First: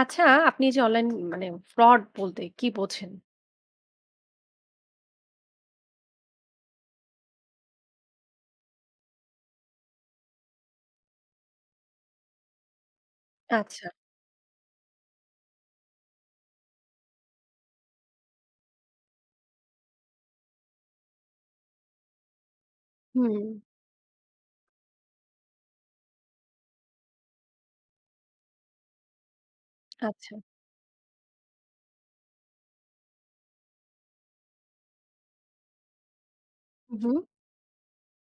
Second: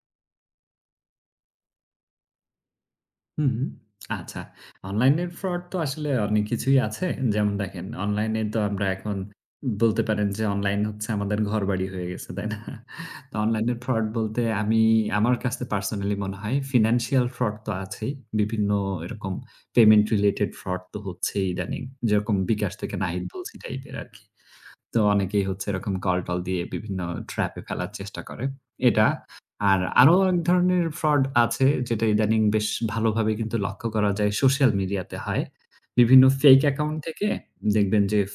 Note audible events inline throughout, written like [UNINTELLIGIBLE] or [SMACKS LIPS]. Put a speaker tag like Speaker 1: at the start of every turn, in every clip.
Speaker 1: আচ্ছা, আপনি যে Online মানে fraud বলতে কী বুঝেন?
Speaker 2: হুম। আচ্ছা, অনলাইনের fraud তো আসলে অনেক কিছুই আছে। যেমন দেখেন অনলাইনে তো আমরা এখন বলতে পারেন যে অনলাইন হচ্ছে আমাদের ঘরবাড়ি হয়ে গেছে, তাই না? তো অনলাইনের
Speaker 1: আচ্ছা।
Speaker 2: fraud বলতে আমি আমার কাছে personally মনে হয় financial fraud তো আছেই, বিভিন্ন এরকম payment related fraud তো হচ্ছেই ইদানিং। যেরকম বিকাশ থেকে নাহিদ বলছি
Speaker 1: হুম।
Speaker 2: টাইপের আরকি। তো অনেকেই হচ্ছে এরকম call টল দিয়ে বিভিন্ন trap এ ফেলার চেষ্টা করে, এটা। আর আরও
Speaker 1: আচ্ছা।
Speaker 2: এক ধরনের fraud আছে যেটা ইদানিং বেশ ভালোভাবে কিন্তু লক্ষ্য করা যায় social media তে হয়। বিভিন্ন fake account
Speaker 1: হু, হু।
Speaker 2: থেকে দেখবেন যে এফ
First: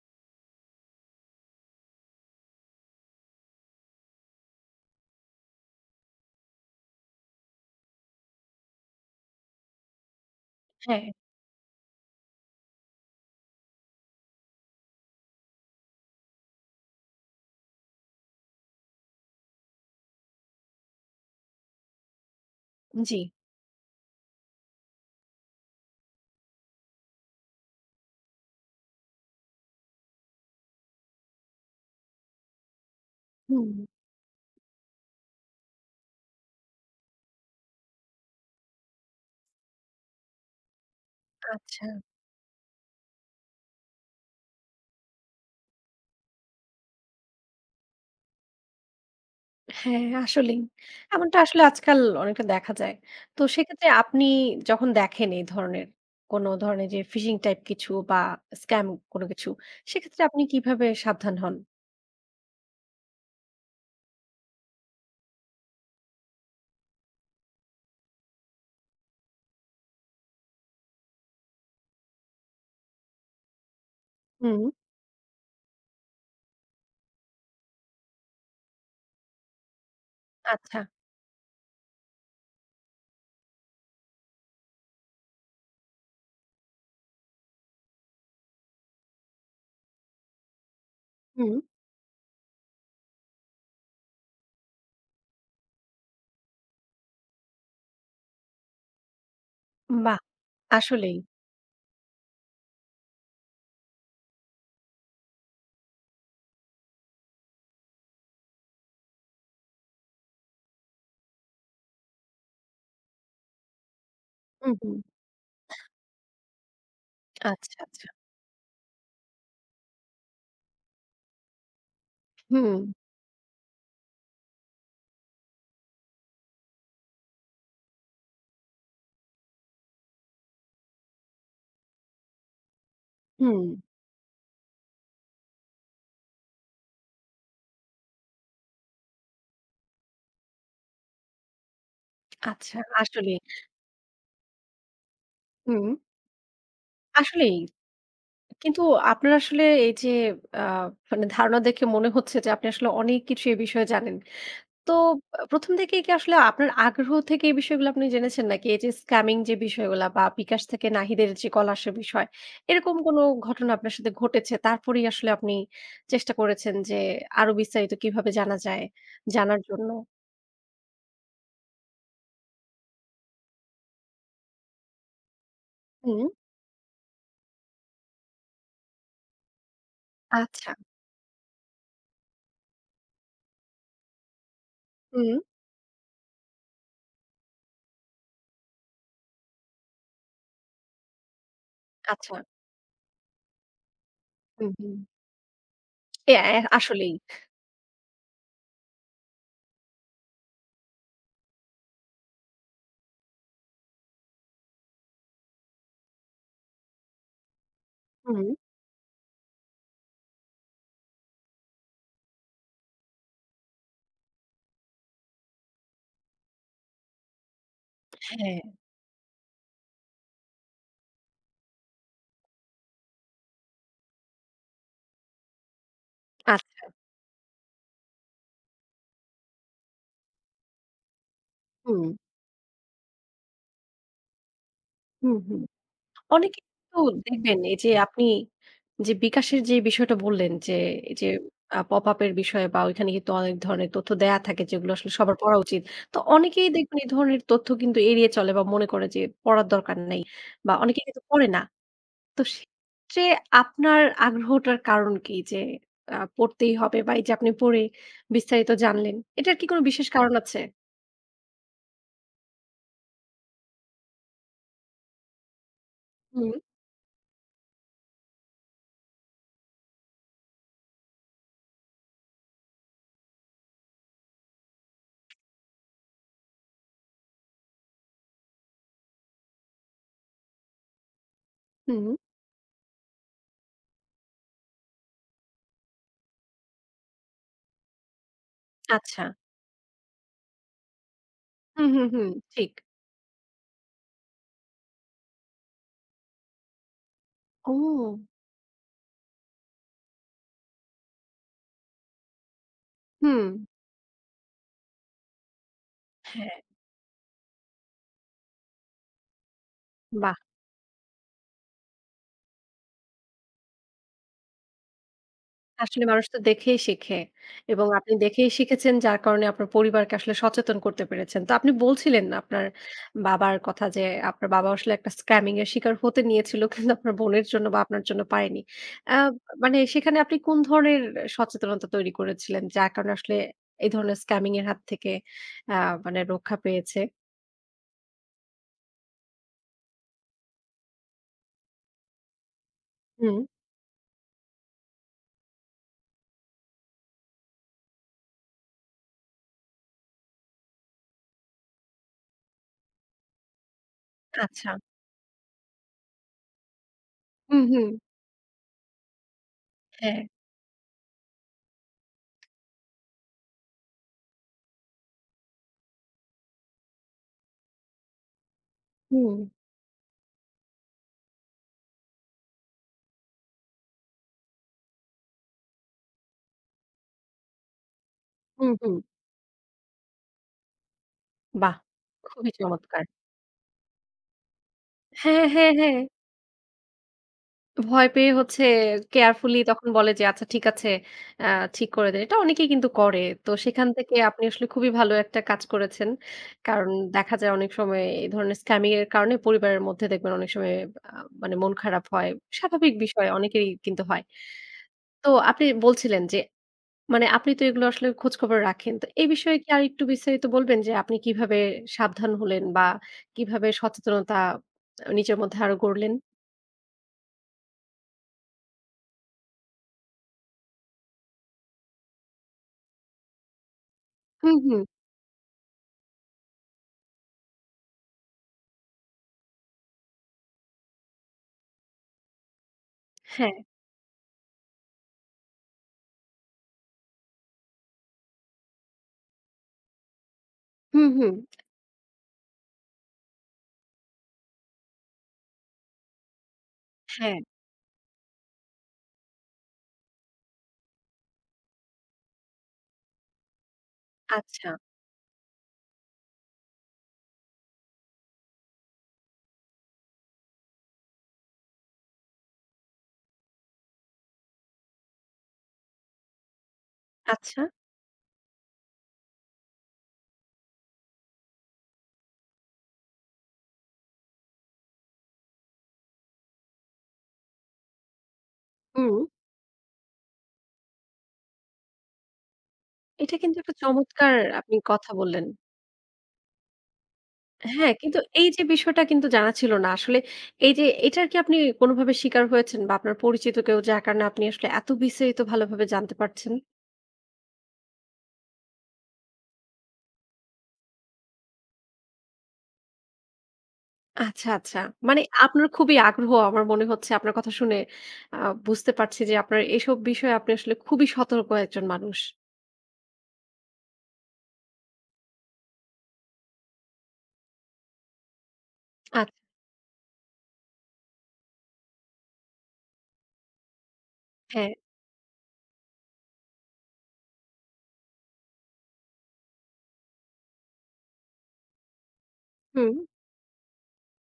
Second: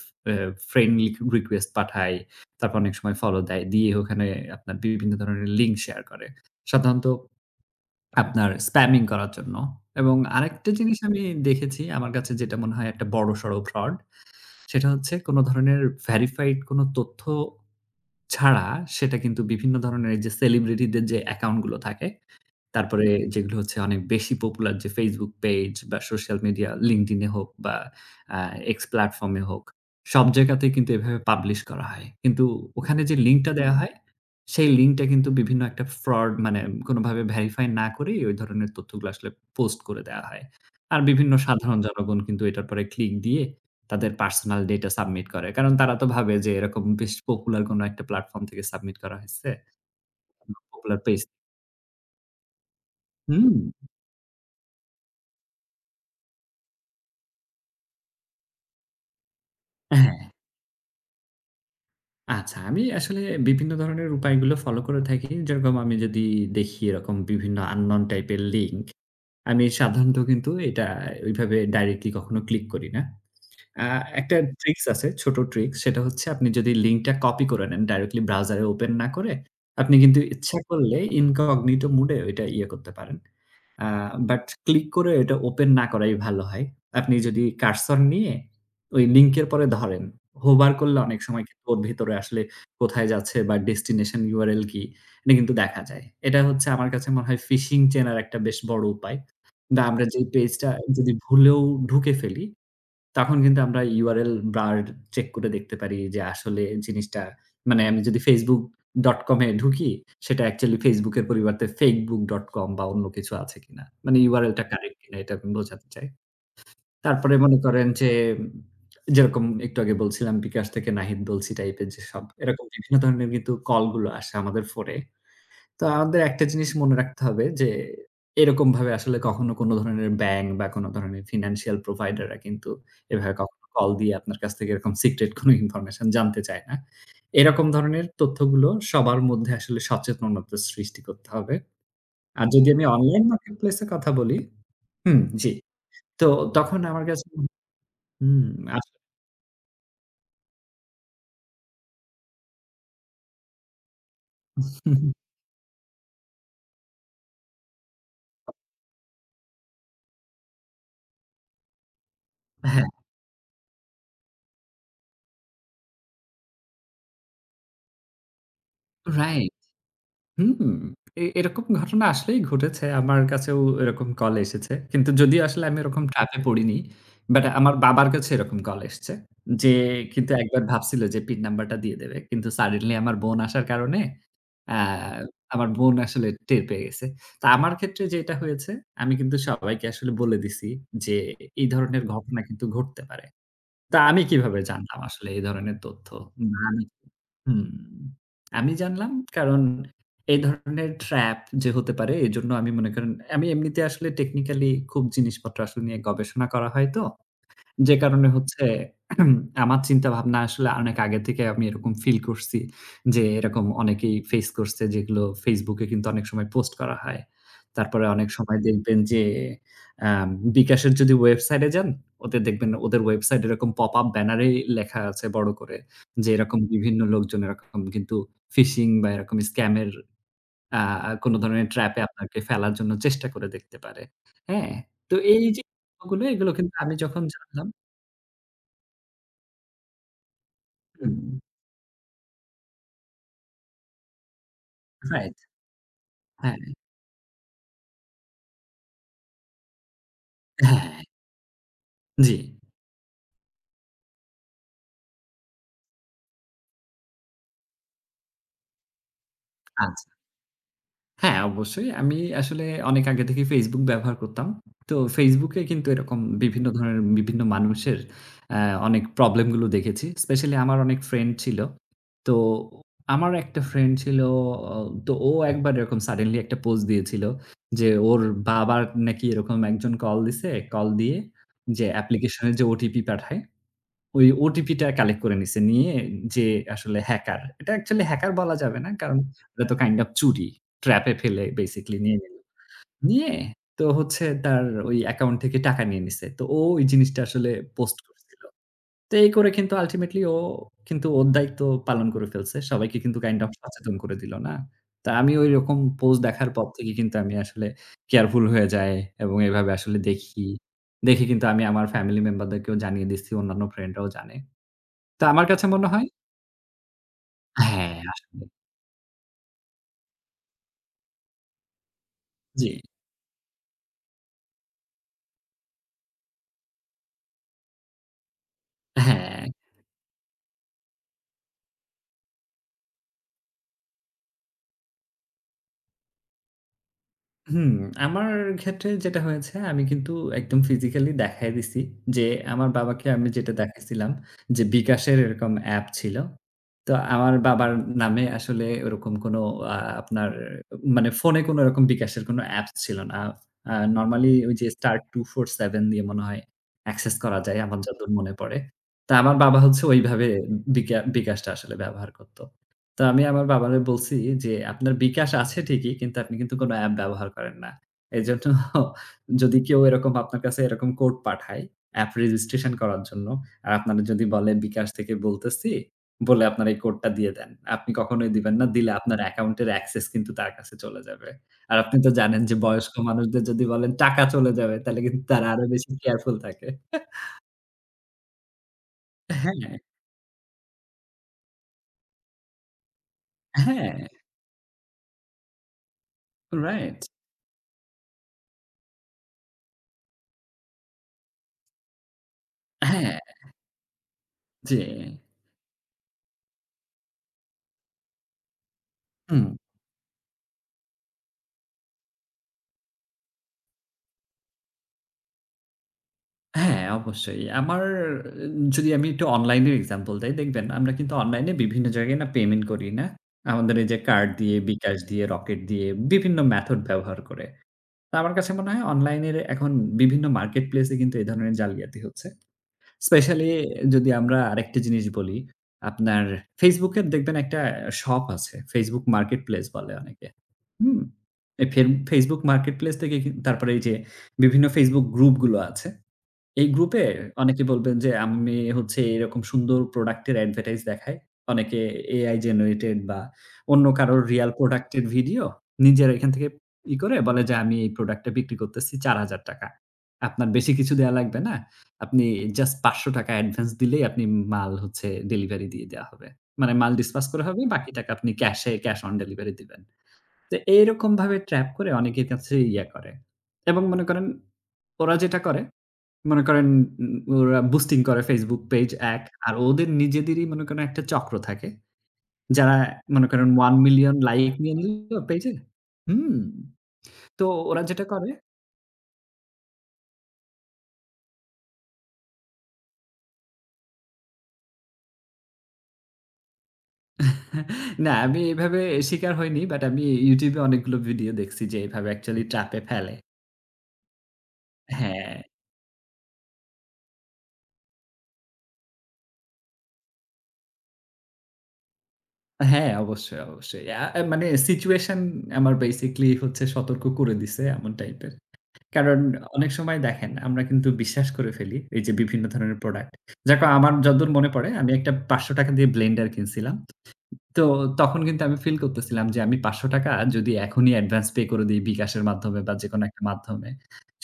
Speaker 2: friend request পাঠায়, তারপর অনেক সময় follow দেয়। দিয়ে ওখানে আপনার বিভিন্ন ধরনের link share করে। সাধারণত আপনার spamming করার জন্য এবং আরেকটা জিনিস
Speaker 1: হ্যা।
Speaker 2: আমি দেখেছি আমার কাছে যেটা মনে হয় একটা বড়সড় fraud, সেটা হচ্ছে কোন ধরনের verified কোন তথ্য ছাড়া সেটা কিন্তু বিভিন্ন ধরনের এইযে celebrity দের যে account গুলো থাকে তারপরে
Speaker 1: জ্বি।
Speaker 2: যেগুলো হচ্ছে অনেক বেশি popular যে Facebook page বা social media LinkedIn এ হোক বা এ X platform এ হোক, সব জায়গাতেই কিন্তু এভাবে publish করা হয়। কিন্তু ওখানে যে link টা দেয়া
Speaker 1: হুম।
Speaker 2: হয় সেই link টা কিন্তু বিভিন্ন একটা fraud মানে কোনভাবে verify না করেই ওই ধরনের তথ্যগুলো আসলে post করে দেয়া হয়। আর বিভিন্ন সাধারণ
Speaker 1: আচ্ছা।
Speaker 2: জনগণ কিন্তু এটার উপর click দিয়ে তাদের personal data submit করে। কারণ তারা তো ভাবে যে এরকম বেশ popular কোন একটা platform থেকে submit করা হয়েছে।
Speaker 1: হ্যাঁ,
Speaker 2: কোনো
Speaker 1: আসলেই।
Speaker 2: Popular page.
Speaker 1: এমনটা আসলে আজকাল অনেকটা দেখা যায়। তো
Speaker 2: হুম।
Speaker 1: সেক্ষেত্রে আপনি যখন দেখেন এই ধরনের কোনো ধরনের যে phishing type কিছু বা scam কোন কিছু, সেক্ষেত্রে
Speaker 2: হ্যাঁ।
Speaker 1: আপনি কীভাবে সাবধান হন?
Speaker 2: আচ্ছা, আমি আসলে বিভিন্ন ধরনের উপায়গুলো follow করে থাকি। যেরকম আমি যদি দেখি এরকম বিভিন্ন unknown type এর link, আমি সাধারণত কিন্তু এটা ওইভাবে directly কখনো click করি না। আ একটা
Speaker 1: হুম।
Speaker 2: tricks আছে, ছোট tricks, সেটা হচ্ছে আপনি যদি link টা copy করে নেন, directly browser এ open না করে, আপনি কিন্তু ইচ্ছা
Speaker 1: আচ্ছা।
Speaker 2: করলে incognito mode এ ওইটা ইয়ে করতে পারেন। আ But click করে ওইটা open না করাই ভালো হয়। আপনি যদি cursor নিয়ে ওই link এর পরে ধরেন, hover করলে অনেক সময়
Speaker 1: হুম।
Speaker 2: কিন্তু ওর ভিতরে আসলে কোথায় যাচ্ছে? বা destination URL কি? এটা কিন্তু দেখা যায়। এটা হচ্ছে আমার কাছে মনে হয় phishing চেনার একটা বেশ বড় উপায় বা আমরা
Speaker 1: বাহ!
Speaker 2: যেই page টা যদি
Speaker 1: আসলেই।
Speaker 2: ভুলেও ঢুকে ফেলি, তখন কিন্তু আমরা URL bar check করে দেখতে পারি যে, আসলে জিনিসটা মানে আমি যদি facebook.com এ ঢুকি সেটা actually Facebook এর পরিবর্তে fakebook.com বা অন্য কিছু আছে কিনা? মানে URL টা
Speaker 1: উম,
Speaker 2: correct
Speaker 1: হুম।
Speaker 2: কিনা এটা আমি বোঝাতে চাই। তারপরে মনে
Speaker 1: আচ্ছা,
Speaker 2: করেন
Speaker 1: আচ্ছা।
Speaker 2: যে, [SMACKS LIPS] যেরকম একটু আগে বলছিলাম বিকাশ থেকে নাহিদ বলছি type এর যেসব, এরকম
Speaker 1: হুম।
Speaker 2: বিভিন্ন ধরনের কিন্তু call গুলো আসে আমাদের phone এ। তো আমাদের একটা জিনিস মনে রাখতে হবে যে, এরকমভাবে আসলে কখনো কোনো ধরনের bank বা কোনো ধরনের financial provider রা কিন্তু এভাবে কখনো
Speaker 1: হুম।
Speaker 2: call দিয়ে আপনার কাছ থেকে এরকম secret কোনো information জানতে চায় না। এরকম ধরনের তথ্যগুলো সবার মধ্যে আসলে সচেতনতা সৃষ্টি করতে হবে। আর যদি
Speaker 1: আচ্ছা,
Speaker 2: আমি online
Speaker 1: আসলেই।
Speaker 2: marketplace এর কথা বলি, হুম, জি,
Speaker 1: হুম।
Speaker 2: তো তখন আমার কাছে, হু,
Speaker 1: আসলেই।
Speaker 2: হুম,
Speaker 1: কিন্তু
Speaker 2: আসলে।
Speaker 1: আপনার আসলে এই যে, আ মানে ধারণা দেখে মনে হচ্ছে যে, আপনি আসলে অনেক কিছু এই বিষয়ে জানেন। তো
Speaker 2: [CHUCKLES]
Speaker 1: ১ম থেকেই কি আসলে আপনার আগ্রহ থেকে এই বিষয়গুলো আপনি জেনেছেন? নাকি এই যে, scamming যে, বিষয়গুলো বা বিকাশ থেকে নাহিদের যে, কল আসা বিষয়,
Speaker 2: হ্যাঁ।
Speaker 1: এরকম কোনো ঘটনা আপনার সাথে ঘটেছে? তারপরেই আসলে আপনি চেষ্টা করেছেন যে, আরও বিস্তারিত কীভাবে জানা যায়
Speaker 2: রাইট।
Speaker 1: জানার জন্য?
Speaker 2: হুম, এ এরকম ঘটনা আসলেই ঘটেছে, আমার কাছেও এরকম call এসেছে। কিন্তু যদিও আসলে আমি এরকম trap
Speaker 1: হুম।
Speaker 2: এ পড়িনি। But আমার বাবার কাছে এরকম call এসেছে, যে, কিন্তু একবার
Speaker 1: আচ্ছা।
Speaker 2: ভাবছিল যে, PIN number টা দিয়ে দেবে। কিন্তু suddenly আমার বোন আসার কারণে অ্যা
Speaker 1: হুম।
Speaker 2: আমার বোন আসলে টের পেয়ে গেছে। তা আমার ক্ষেত্রে যেটা হয়েছে, আমি কিন্তু সবাইকে আসলে বলে দিছি যে, এই ধরনের ঘটনা
Speaker 1: আচ্ছা।
Speaker 2: কিন্তু ঘটতে পারে। তা আমি কিভাবে
Speaker 1: হু,
Speaker 2: জানলাম
Speaker 1: হুম।
Speaker 2: আসলে এই ধরনের তথ্য?
Speaker 1: অ্যা
Speaker 2: [UNINTELLIGIBLE]
Speaker 1: আসলেই।
Speaker 2: হুম, আমি জানলাম কারণ এই ধরনের trap যে, হতে পারে এজন্য আমি মনে করেন, আমি এমনিতে আসলে technically খুব জিনিসপত্র আসলে নিয়ে গবেষণা করা হয় তো। যে, কারণে
Speaker 1: হুম।
Speaker 2: হচ্ছে [CLEARS THROAT] আমার চিন্তাভাবনা আসলে অনেক আগে থেকেই আমি এরকম feel করছি যে, এরকম অনেকেই face করছে যেগুলো Facebook এ কিন্তু অনেক সময় post করা হয়। তারপরে অনেক সময়
Speaker 1: হ্যাঁ।
Speaker 2: দেখবেন যে, অ্যা বিকাশের যদি website এ যান ওদের দেখবেন, ওদের website এরকম pop up banner এ লেখা আছে বড় করে, যে, এরকম
Speaker 1: আচ্ছা।
Speaker 2: বিভিন্ন লোকজন এরকম কিন্তু phishing বা এরকম scam এর অ্যা অ্যা কোনো ধরনের trap এ
Speaker 1: হুম।
Speaker 2: আপনাকে ফেলার জন্য চেষ্টা করে দেখতে পারে। হ্যাঁ, তো
Speaker 1: হুম,
Speaker 2: এই যে,
Speaker 1: হুম।
Speaker 2: গুলো, এগুলো
Speaker 1: অনেকে
Speaker 2: কিন্তু আমি
Speaker 1: কিন্তু
Speaker 2: যখন
Speaker 1: দেখবেন
Speaker 2: জানলাম
Speaker 1: এইযে আপনি যে, বিকাশের যেই বিষয়টা বললেন যে, এইযে আ pop up এর বিষয়ে বা ওইখানে কিন্তু অনেক ধরনের তথ্য দেয়া থাকে যেগুলো আসলে
Speaker 2: রাইট।
Speaker 1: সবার পড়া উচিত। তো
Speaker 2: হ্যাঁ।
Speaker 1: অনেকেই দেখবেন এই ধরনের তথ্য কিন্তু এড়িয়ে চলে বা মনে করে যে, পড়ার দরকার নাই বা
Speaker 2: হ্যাঁ।
Speaker 1: অনেকেই কিন্তু পড়ে না।
Speaker 2: জি।
Speaker 1: তো সেক্ষেত্রে আপনার আগ্রহটার কারণ কী? যে, অ্যা পড়তেই হবে বা এই যে, আপনি পড়ে বিস্তারিত জানলেন, এটার কি কোনো বিশেষ
Speaker 2: আচ্ছা।
Speaker 1: কারণ আছে?
Speaker 2: হ্যাঁ, অবশ্যই। আমি আসলে অনেক আগে থেকেই Facebook ব্যবহার করতাম। তো Facebook এ কিন্তু এরকম
Speaker 1: হুম।
Speaker 2: বিভিন্ন ধরেন বিভিন্ন মানুষের অ্যা অনেক problem গুলো দেখেছি। specially আমার অনেক friend ছিলো, তো আমার একটা friend ছিলো ও তো ও একবার এরকম suddenly একটা post দিয়েছিল যে, ওর বাবার নাকি এরকম একজন call দিছে, call দিয়ে যে,
Speaker 1: হুম।
Speaker 2: application এর যে, OTP পাঠায়, ওই OTP টা collect করে নিছে, নিয়ে যে, আসলে hacker, এটা actually hacker বলা যাবে না, কারণ
Speaker 1: আচ্ছা।
Speaker 2: এটা তো kind of চুরি। trap এ ফেলে
Speaker 1: হুম,
Speaker 2: basically
Speaker 1: হুম,
Speaker 2: নিয়ে
Speaker 1: হুম,
Speaker 2: নিলো।
Speaker 1: ঠিক।
Speaker 2: নিয়ে তো হচ্ছে তার ওই account থেকে টাকা নিয়ে নিছে, তো ও ওই জিনিসটা আসলে post
Speaker 1: ও।
Speaker 2: করছিল। তো এই করে কিন্তু ultimately ও কিন্তু ওর দায়িত্ব পালন করে ফেলছে। সবাইকে কিন্তু kind of
Speaker 1: হুম।
Speaker 2: সচেতন করে দিলো না। তা আমি ওইরকম post দেখার
Speaker 1: হ্যাঁ।
Speaker 2: পর থেকে কিন্তু আমি আসলে careful হয়ে যাই এবং এভাবে আসলে
Speaker 1: বাহ!
Speaker 2: দেখি। দেখি কিন্তু আমি আমার family member দেরকেও জানিয়ে দিছি, অন্যান্য friend রাও জানে। তো আমার কাছে মনে
Speaker 1: আসলে
Speaker 2: হয়
Speaker 1: মানুষ তো দেখেই শেখে এবং
Speaker 2: হ্যাঁ,
Speaker 1: আপনি
Speaker 2: আসলে।
Speaker 1: দেখেই শিখেছেন যার কারণে আপনার পরিবারকে আসলে সচেতন করতে পেরেছেন। তো আপনি বলছিলেন আপনার
Speaker 2: জি।
Speaker 1: বাবার কথা যে, আপনার বাবাও আসলে একটা scamming এর শিকার হতে নিয়েছিল কিন্তু আপনার বোনের জন্য বা আপনার জন্য পারেনি। অ্যা
Speaker 2: হ্যাঁ।
Speaker 1: মানে সেখানে আপনি কোন ধরনের সচেতনতা তৈরি করেছিলেন? যার কারণে আসলে এই ধরনের scamming এর হাত থেকে অ্যা মানে রক্ষা পেয়েছে।
Speaker 2: হুম, আমার ক্ষেত্রে যেটা হয়েছে, আমি কিন্তু একদম physically দেখায়া দিছি যে, আমার বাবাকে আমি
Speaker 1: হুম।
Speaker 2: যেটা দেখাইছিলাম যে, বিকাশের এরকম app ছিলো। তো আমার বাবার নামে আসলে ওরকম কোনো আ আপনার মানে phone-এ কোনো ওরকম বিকাশের কোনো apps ছিল না। আ normally ওই যে,
Speaker 1: আচ্ছা।
Speaker 2: star 2-4-7 দিয়ে মনে হয় access করা যায়,
Speaker 1: হুম,
Speaker 2: আমার
Speaker 1: হুম।
Speaker 2: যতদূর মনে পড়ে। তা আমার বাবা হচ্ছে
Speaker 1: হ্যাঁ।
Speaker 2: ওইভাবে বিকা বিকাশটা আসলে ব্যবহার করতো। তা আমি আমার বাবারে বলছি যে, "আপনার বিকাশ আছে ঠিকই, কিন্তু আপনি কিন্তু কোনো app ব্যবহার করেন না। এজন্য [CHUCKLES]
Speaker 1: হুম।
Speaker 2: যদি কেউ এরকম আপনার কাছে এরকম code পাঠায়, app registration করার জন্য, আর আপনারে যদি বলে বিকাশ থেকে বলতেছি, বলে আপনার এই code টা দিয়ে দেন। আপনি কখনোই দিবেন না।
Speaker 1: হুম,
Speaker 2: দিলে
Speaker 1: হুম।
Speaker 2: আপনার account-এর access কিন্তু তার কাছে চলে যাবে।"
Speaker 1: বাহ!
Speaker 2: আর আপনি তো জানেন
Speaker 1: খুবি
Speaker 2: যে, বয়স্ক
Speaker 1: চমৎকার।
Speaker 2: মানুষদের যদি বলেন টাকা চলে যাবে, তাহলে কিন্তু
Speaker 1: হ্যাঁ,
Speaker 2: তারা আরও
Speaker 1: হ্যাঁ,
Speaker 2: বেশি
Speaker 1: হ্যাঁ।
Speaker 2: careful থাকে। [CHUCKLES]
Speaker 1: ভয় পেয়ে হচ্ছে carefully
Speaker 2: হ্যাঁ।
Speaker 1: তখন বলে যে আচ্ছা ঠিক আছে, অ্যাঁ ঠিক করে দেয়। এটা অনেকেই কিন্তু করে। তো সেখান
Speaker 2: হ্যাঁ।
Speaker 1: থেকে আপনি আসলে খুবই ভালো একটা কাজ করেছেন। কারণ
Speaker 2: right।
Speaker 1: দেখা যায় অনেক সময় এই ধরনের scamming এর কারণে পরিবারের মধ্যে দেখবেন অনেক সময় আ মানে মন খারাপ হয়। স্বাভাবিক
Speaker 2: হ্যাঁ।
Speaker 1: বিষয় অনেকেরই কিন্তু হয়।
Speaker 2: জ্বি।
Speaker 1: তো আপনি বলছিলেন যে মানে আপনি তো এগুলো আসলে খোঁজখবর রাখেন। তো এই
Speaker 2: হুম।
Speaker 1: বিষয়ে কি আর একটু বিস্তারিত বলবেন যে আপনি কিভাবে সাবধান হলেন বা কিভাবে সচেতনতা আ নিজের মধ্যে আরও গড়লেন?
Speaker 2: হ্যাঁ, অবশ্যই। আমার যদি আমি একটু online-এর example দেই, দেখবেন আমরা কিন্তু online-এ বিভিন্ন জায়গায় না payment করি, না? আমাদের এই যে card
Speaker 1: হুম,
Speaker 2: দিয়ে,
Speaker 1: হুম।
Speaker 2: bKash দিয়ে, Rocket দিয়ে বিভিন্ন method ব্যবহার করে। তা আমার কাছে মনে হয় online-এর এখন বিভিন্ন marketplace-এ কিন্তু এই ধরনের জালিয়াতি হচ্ছে। specially
Speaker 1: হ্যাঁ।
Speaker 2: যদি আমরা আরেকটা জিনিস বলি, আপনার Facebook-এ দেখবেন একটা shop আছে Facebook marketplace বলে অনেকে। হুম?
Speaker 1: হুম, হুম।
Speaker 2: এ ফেব Facebook marketplace থেকে তারপরে এই যে বিভিন্ন Facebook group গুলো আছে। এই group-এ
Speaker 1: হ্যাঁ।
Speaker 2: অনেকে বলবেন যে আমি হচ্ছে এইরকম সুন্দর product-এর advertise দেখায়। অনেকে AI generated বা অন্য কারোর real
Speaker 1: আচ্ছা।
Speaker 2: product-এর video নিজের এখান থেকে ই করে বলে যে আমি এই product-টা বিক্রি করতেছি ৳৪,০০০। আপনার বেশি কিছু দেওয়া লাগবে না। আপনি just ৳৫০০ advance দিলেই আপনি মাল হচ্ছে delivery দিয়ে দেয়া হবে। মানে মাল dispatch করা
Speaker 1: আচ্ছা।
Speaker 2: হবে বাকি টাকা আপনি cash-এ cash on delivery দিবেন। তো এইরকমভাবে trap করে অনেকের কাছে ইয়া করে এবং মনে করেন ওরা যেটা করে মনে করেন উ ওরা boosting করে Facebook page
Speaker 1: হুম।
Speaker 2: ad আর ওদের নিজেদেরই মনে করেন একটা চক্র থাকে। যারা মনে
Speaker 1: এটা
Speaker 2: করেন
Speaker 1: কিন্তু একটা
Speaker 2: 1 million
Speaker 1: চমৎকার
Speaker 2: like
Speaker 1: আপনি কথা
Speaker 2: [UNINTELLIGIBLE]
Speaker 1: বললেন।
Speaker 2: page-এ। হুম। তো ওরা
Speaker 1: হ্যাঁ,
Speaker 2: যেটা
Speaker 1: কিন্তু
Speaker 2: করে
Speaker 1: এই যে বিষয়টা কিন্তু জানা ছিল না, আসলে এইযে এটার কি আপনি কোনোভাবে শিকার হয়েছেন বা আপনার পরিচিত কেউ যার কারণে আপনি আসলে এত বিস্তারিত ভালোভাবে জানতে পারছেন?
Speaker 2: [CHUCKLES] না আমি এইভাবে শিকার হইনি but আমি YouTube-এ অনেকগুলো video দেখছি যে এইভাবে actually trap-এ ফেলে।
Speaker 1: আচ্ছা, আচ্ছা। মানে
Speaker 2: হ্যাঁ।
Speaker 1: আপনার খুবই আগ্রহ আমার মনে হচ্ছে আপনার কথা শুনে আ বুঝতে পারছি যে আপনার এসব বিষয়ে আপনি আসলে খুবই সতর্ক একজন মানুষ।
Speaker 2: হ্যাঁ, অবশ্যই, অবশ্যই। আ আ মানে situation আমার basically হচ্ছে সতর্ক করে দিছে এমন type-এর। কারণ
Speaker 1: আছ
Speaker 2: অনেক সময় দেখেন আমরা কিন্তু বিশ্বাস করে ফেলি এইযে বিভিন্ন ধরনের product। যা কো আমার যতদূর মনে পড়ে
Speaker 1: হ্যাঁ।
Speaker 2: আমি একটা ৳৫০০ দিয়ে blender কিনছিলাম। তো তখন কিন্তু আমি feel করতেছিলাম যে আমি ৳৫০০ যদি এখনই advance pay করে দেই bKash এর মাধ্যমে বা
Speaker 1: হুম।
Speaker 2: যেকোনো একটা মাধ্যমে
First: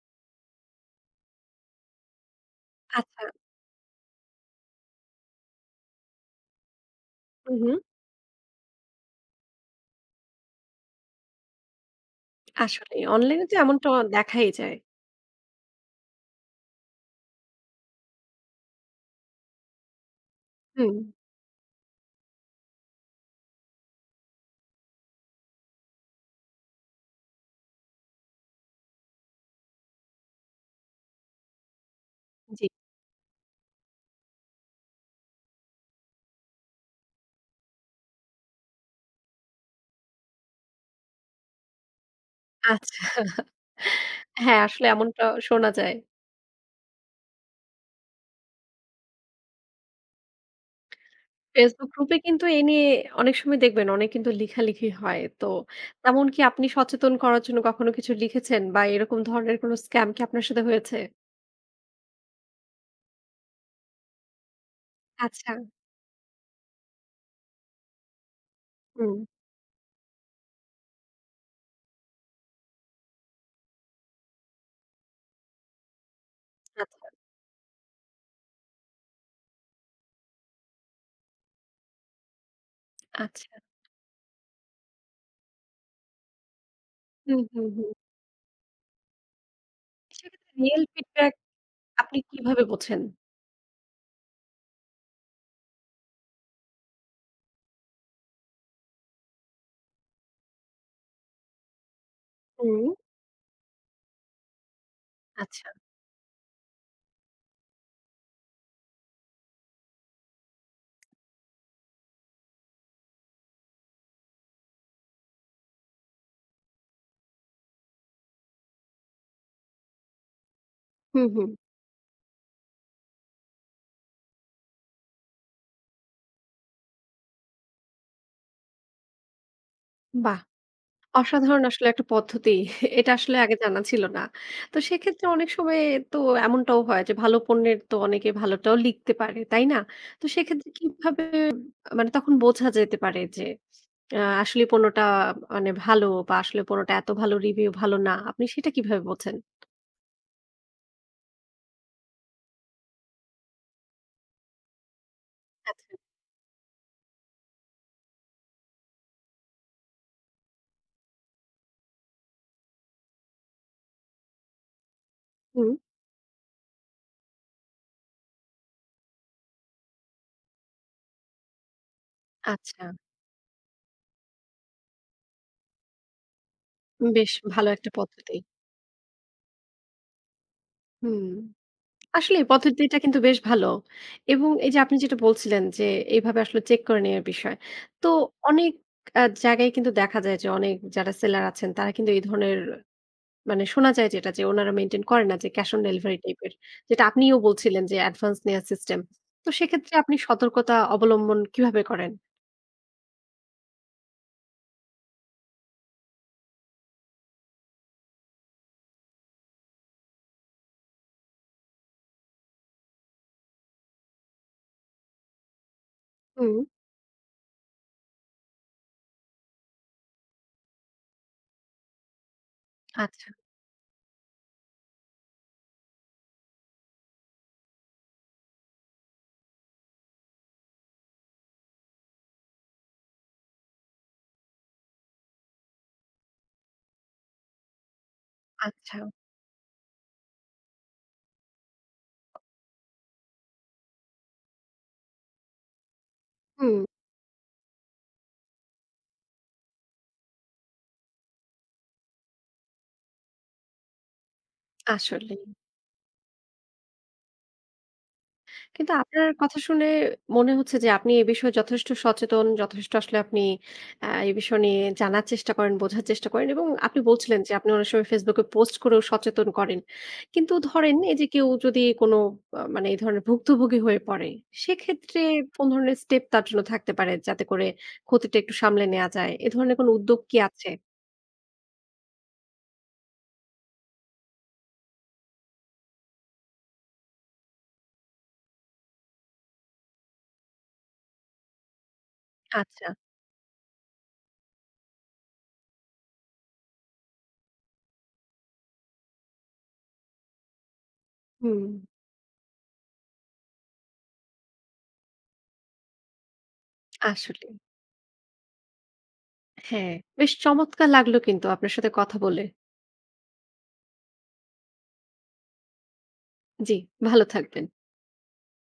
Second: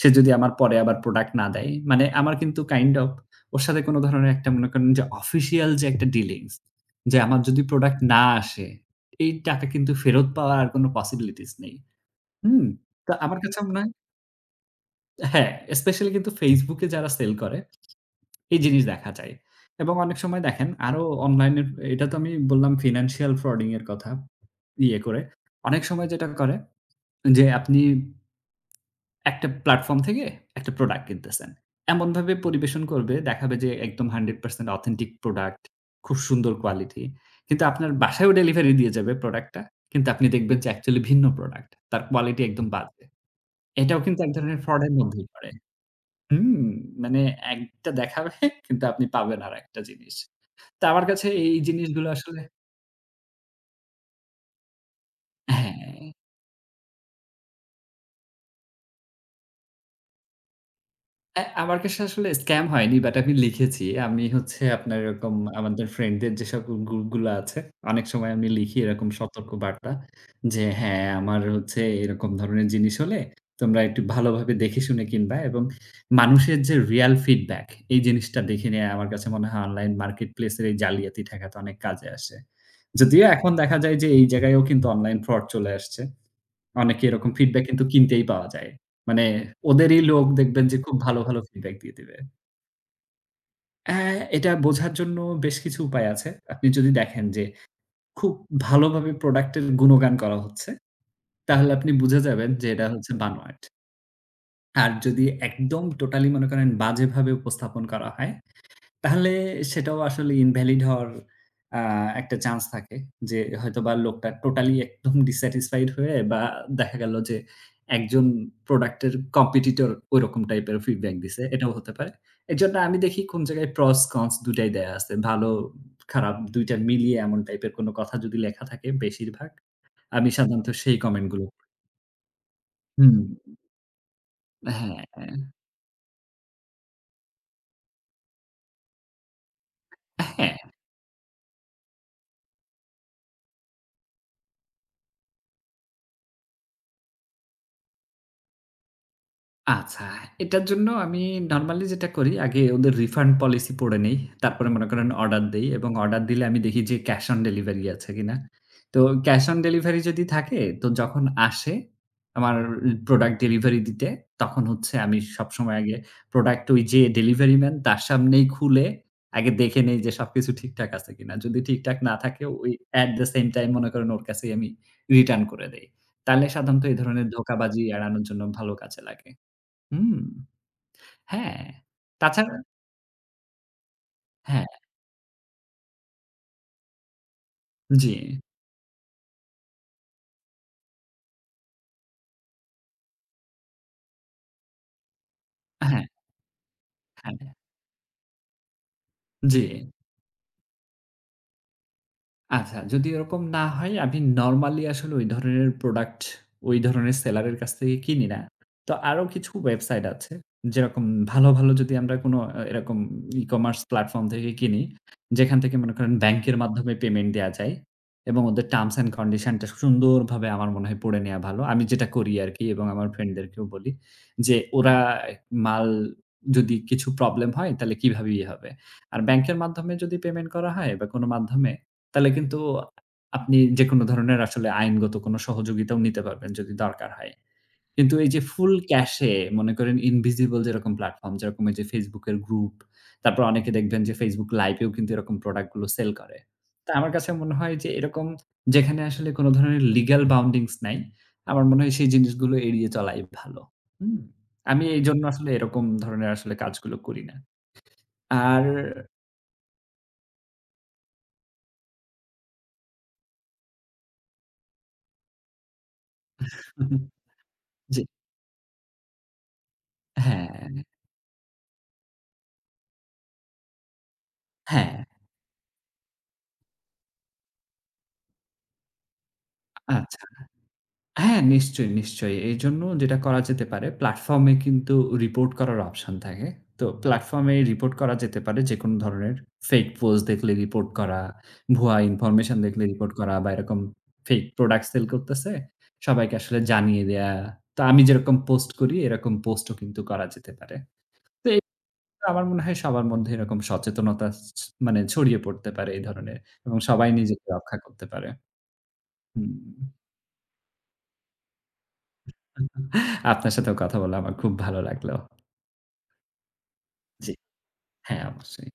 Speaker 2: সে যদি আমার পরে আবার product না দেয়। মানে আমার কিন্তু kind of
Speaker 1: আচ্ছা।
Speaker 2: ওর সাথে কোনো ধরনের একটা মনে করেন যে official যে একটা dealings যে আমার
Speaker 1: উ
Speaker 2: যদি
Speaker 1: হুম।
Speaker 2: product না আসে এই টাকা কিন্তু ফেরত পাওয়ার আর কোনো possibilities নেই। হুম।
Speaker 1: আসলেই
Speaker 2: তো আমার
Speaker 1: online-এ তো
Speaker 2: কাছে মনে
Speaker 1: এমনটা
Speaker 2: হয়
Speaker 1: অ দেখাই যায়।
Speaker 2: হ্যাঁ, specially কিন্তু Facebook-এ যারা sell করে এই জিনিস দেখা যায় এবং অনেক সময় দেখেন
Speaker 1: হুম।
Speaker 2: আরও online-এর এটা তো আমি বললাম financial frauding -এর কথা ইয়ে করে। অনেক সময় যেটা করে যে আপনি একটা platform থেকে একটা product কিনতেছেন এমনভাবে
Speaker 1: জি।
Speaker 2: পরিবেশন করবে দেখাবে যে একদম 100% authentic product খুব সুন্দর quality কিন্তু আপনার বাসায়ও delivery দিয়ে যাবে product-টা। কিন্তু আপনি দেখবেন যে actually ভিন্ন product তার quality একদম
Speaker 1: আচ্ছা।
Speaker 2: বাজে। এটাও কিন্তু এক ধরনের
Speaker 1: হ্যাঁ, আসলে
Speaker 2: fraud-এর
Speaker 1: এমন ট
Speaker 2: মধ্যেই পড়ে
Speaker 1: শোনা যায়।
Speaker 2: হুম। মানে একটা দেখাবে কিন্তু আপনি পাবেন আরেকটা জিনিস। তো আমার কাছে এই
Speaker 1: Facebook
Speaker 2: জিনিসগুলো
Speaker 1: group-এ
Speaker 2: আসলে
Speaker 1: কিন্তু এই নিয়ে অনেক সময় দেখবেন অনেক কিন্তু লিখালিখি হয়। তো
Speaker 2: হ্যাঁ।
Speaker 1: তেমন কি আপনি সচেতন করার জন্য কখনো কিছু লিখেছেন বা এরকম ধরনের কোনো scam কি আপনার সাথে হয়েছে?
Speaker 2: অ্যা আমার কাছে আসলে scam হয়নি but আমি লিখেছি। আমি হচ্ছে আপনার এরকম
Speaker 1: আচ্ছা।
Speaker 2: আমাদের friend-দের যে সকল groupগুলো আছে অনেক সময় আমি লিখি এরকম
Speaker 1: হুম।
Speaker 2: সতর্কবার্তা। যে হ্যাঁ, আমার হচ্ছে এরকম ধরনের জিনিস হলে তোমরা একটু ভালোভাবে দেখেশুনে কিনবা এবং মানুষের যে
Speaker 1: আচ্ছা।
Speaker 2: real feedback এই জিনিসটা দেখে নেয়া আমার কাছে মনে হয় online marketplace-এর এই জালিয়াতি ঠেকাতে অনেক কাজে আসে। যদিও
Speaker 1: আচ্ছা।
Speaker 2: এখন দেখা যায় যে এইযে জায়গায়ও কিন্তু online fraud চলে আসছে। অনেকে এরকম
Speaker 1: হুম,
Speaker 2: feedback
Speaker 1: হুম,
Speaker 2: কিন্তু
Speaker 1: হুম।
Speaker 2: কিনতেই পাওয়া যায়। মানে ওদেরই লোক
Speaker 1: সে ক্ষেত্রে
Speaker 2: দেখবেন যে
Speaker 1: real
Speaker 2: খুব ভালো,
Speaker 1: feedback
Speaker 2: ভালো feedback দিয়ে দিবে।
Speaker 1: আপনি কিভাবে বোঝেন?
Speaker 2: হ্যা, এটা বোঝার জন্য, বেশ কিছু উপায় আছে। আপনি যদি দেখেন যে, খুব ভালোভাবে প্রোডাক্ট এর গুণগান করা হচ্ছে, তাহলে আপনি বুঝে যাবেন যে, এটা
Speaker 1: হুম।
Speaker 2: হচ্ছে বানোয়াট। আর, যদি
Speaker 1: আচ্ছা।
Speaker 2: একদম টোটালি মনে করেন, বাজেভাবে উপস্থাপন করা হয়, তাহলে সেটাও আসলে ইনভ্যালিড হওয়ার আ একটা চান্স থাকে যে, হয়তোবা লোকটা টোটালি একদম ডিস্স্যাটিসফাইড হয়ে বা দেখা গেল যে, একজন প্রোডাক্ট-এর কম্পেটিটর, ওইরকম টাইপ-এর ফীডব্যাক
Speaker 1: হু,
Speaker 2: দিছে,
Speaker 1: হু।
Speaker 2: এটাও হতে পারে। এজন্য আমি দেখি, কোন জায়গায় প্রস কন্স, ২ টাই দেয়া আছে। ভালোট-খারাপ ২ টা মিলিয়ে এমন টাইপ-এর কোন কথা যদি লেখা থাকে বেশিরভাগ, আমি
Speaker 1: বাহ!
Speaker 2: সাধারণত সেই কমেন্টগুলো
Speaker 1: অসাধারণ আসলে, একটা পদ্ধতি। এটা
Speaker 2: হুম।
Speaker 1: আসলে, আগে জানা ছিল না। তো
Speaker 2: হ্যাঁ,
Speaker 1: সেক্ষেত্রে,
Speaker 2: হ্যাঁ।
Speaker 1: অনেক সময় তো এমনটাও হয় যে, ভালো পণ্যের তো অনেকে ভালোটাও লিখতে পারে, তাই না? তো
Speaker 2: হ্যাঁ।
Speaker 1: সেক্ষেত্রে, কীভাবে মানে তখন বোঝা যেতে পারে যে, আ আসলেই পণ্যটা মানে ভালো বা আসলে পণ্যটা এত ভালো রিভিউ ভালো না, আপনি সেটা কিভাবে বোঝেন?
Speaker 2: আচ্ছা, এটার জন্য আমি নরম্যালি যেটা করি, আগে ওদের রিফান্ড পলিসি পড়ে নেই। তারপরে মনে করেন, অর্ডার দেই এবং
Speaker 1: আচ্ছা।
Speaker 2: অর্ডার দিলে আমি দেখি যে, ক্যাশ অন ডেলিভারি আছে কিনা। তো ক্যাশ অন ডেলিভারি যদি থাকে, তো যখন আসে, আমার প্রোডাক্ট ডেলিভারি দিতে, তখন হচ্ছে আমি সব
Speaker 1: হুম।
Speaker 2: সময় আগে প্রোডাক্ট ওই যে ডেলিভারি ম্যান, তার সামনেই খুলে আগে দেখে নেই যে, সবকিছু ঠিকঠাক আছে কিনা। যদি ঠিকঠাক না থাকে ওই,
Speaker 1: আচ্ছা।
Speaker 2: এট দ্য সেইম টাইম মনে করেন, ওর কাছেই আমি রিটার্ন করে দেই। তাহলে সাধারণত এই ধরনের
Speaker 1: বেশ ভালো
Speaker 2: ধোঁকাবাজি
Speaker 1: একটা
Speaker 2: এড়ানোর
Speaker 1: পদ্ধতি।
Speaker 2: জন্য, ভালো কাজে লাগে হুম।
Speaker 1: হুম।
Speaker 2: হ্যাঁ।
Speaker 1: আসলেই
Speaker 2: তাছাড়া
Speaker 1: পদ্ধতিটা কিন্তু বেশ ভালো। এবং
Speaker 2: হ্যাঁ।
Speaker 1: এইযে আপনি যেটা বলছিলেন যে, এভাবে আসলে চেক করে নেয়ার বিষয়। তো,
Speaker 2: জ্বী।
Speaker 1: অনেক আ জায়গায় কিন্তু দেখা যায় যে, অনেক যারা সেলার আছেন, তারা কিন্তু এই ধরনের মানে শোনা যায় যেটা যে, ওনারা মেইনটেইন করে না যে, ক্যাশ অন
Speaker 2: হ্যাঁ।
Speaker 1: ডেলিভারি টাইপ এর। যেটা আপনিও
Speaker 2: হ্যাঁ।
Speaker 1: বলছিলেন যে, অ্যাডভান্স নেয়ার সিস্টেম। তো
Speaker 2: জ্বী।
Speaker 1: সেক্ষেত্রে, আপনি সতর্কতা অবলম্বন কিভাবে করেন?
Speaker 2: আচ্ছা, যদি এরকম না হয় আমি normally আসলে ওই ধরনের product ওই ধরনের seller এর কাছ থেকে কিনি না। তো আরও কিছু website আছে যেরকম ভালো, ভালো যদি আমরা কোনো আ এরকম e-commerce platform থেকে কিনি যেখান থেকে মনে করেন bank
Speaker 1: হুম।
Speaker 2: এর মাধ্যমে payment দেয়া যায় এবং ওদের terms and condition-টা সুন্দরভাবে আমার মনে হয় পড়ে নেয়া ভালো। আমি যেটা করি আরকি এবং আমার
Speaker 1: আচ্ছা।
Speaker 2: friend দেরকেও বলি। যে ওরা মাল যদি কিছু problem হয় তালে কিভাবে ই হবে। আর bank-এর মাধ্যমে যদি payment করা হয় বা কোনো মাধ্যমে তালে কিন্তু আপনি যেকোনো ধরনের আসলে আইনগত কোনো সহযোগিতাও নিতে পারবেন, যদি দরকার হয়। কিন্তু এই যে full
Speaker 1: আচ্ছা।
Speaker 2: cash এ মনে করেন invisible যেরকম platform, যেরকম এই যে Facebook এর group, তারপর অনেকে দেখবেন যে Facebook live-এও কিন্তু এরকম product গুলো sell করে।
Speaker 1: হুম।
Speaker 2: তা আমার কাছে মনে হয় যে এরকম যেখানে আসলে কোনো ধরনের legal bounding's নাই, আমার মনে হয় সেই জিনিসগুলো এড়িয়ে চলাই ভালো। হুম? আমি এইজন্য আসলে
Speaker 1: আসলেই।
Speaker 2: এরকম ধরনের আসলে কাজগুলো করি না। আর
Speaker 1: কিন্তু আপনার কথা শুনে মনে হচ্ছে যে, আপনি এ বিষয়ে যথেষ্ট সচেতন, যথেষ্ট আসলে আপনি আ এ বিষয় নিয়ে জানার চেষ্টা করেন, বোঝার চেষ্টা করেন এবং আপনি
Speaker 2: [CHUCKLES]
Speaker 1: বলছিলেন যে আপনি অনেক
Speaker 2: জি।
Speaker 1: সময় Facebook-এ post করেও সচেতন করেন। কিন্তু
Speaker 2: হ্যাঁ।
Speaker 1: ধরেন, এই যে কেউ যদি কোনো আ মানে এই ধরনের ভুক্তভোগী হয়ে পড়ে
Speaker 2: হ্যাঁ।
Speaker 1: সেক্ষেত্রে কোন ধরনের step তার জন্য থাকতে পারে যাতে করে ক্ষতিটা একটু সামলে নেয়া যায়? এ ধরনের কোনো উদ্যোগ
Speaker 2: আচ্ছা।
Speaker 1: কি আছে?
Speaker 2: হ্যাঁ, নিশ্চয়ই, নিশ্চয়ই। এইজন্য যেটা করা যেতে পারে platform-এ কিন্তু report করার option থাকে। তো platform-এ report করা যেতে পারে। যেকোনো ধরনের fake post দেখলে report করা, ভুয়া information দেখলে
Speaker 1: আচ্ছা।
Speaker 2: report করা বা এরকম fake product sell করতেছে সবাইকে আসলে জানিয়ে দেয়া। তো আমি যেরকম post করি এরকম post ও কিন্তু করা যেতে পারে। তো এ
Speaker 1: হুম।
Speaker 2: আমার মনে হয় সবার মধ্যে এরকম সচেতনতা ছ মানে ছড়িয়ে পড়তে পারে এই ধরনের এবং সবাই নিজেকে
Speaker 1: আসলেই।
Speaker 2: রক্ষা করতে পারে। হুম।
Speaker 1: হ্যাঁ, বেশ চমৎকার লাগলো কিন্তু আপনার সাথে কথা বলে।
Speaker 2: [CHUCKLES] আপনার সাথেও কথা বলা আমার খুব ভালো লাগলো।
Speaker 1: জি ভালো
Speaker 2: জি।
Speaker 1: থাকবেন।
Speaker 2: হ্যাঁ অবশ্যই।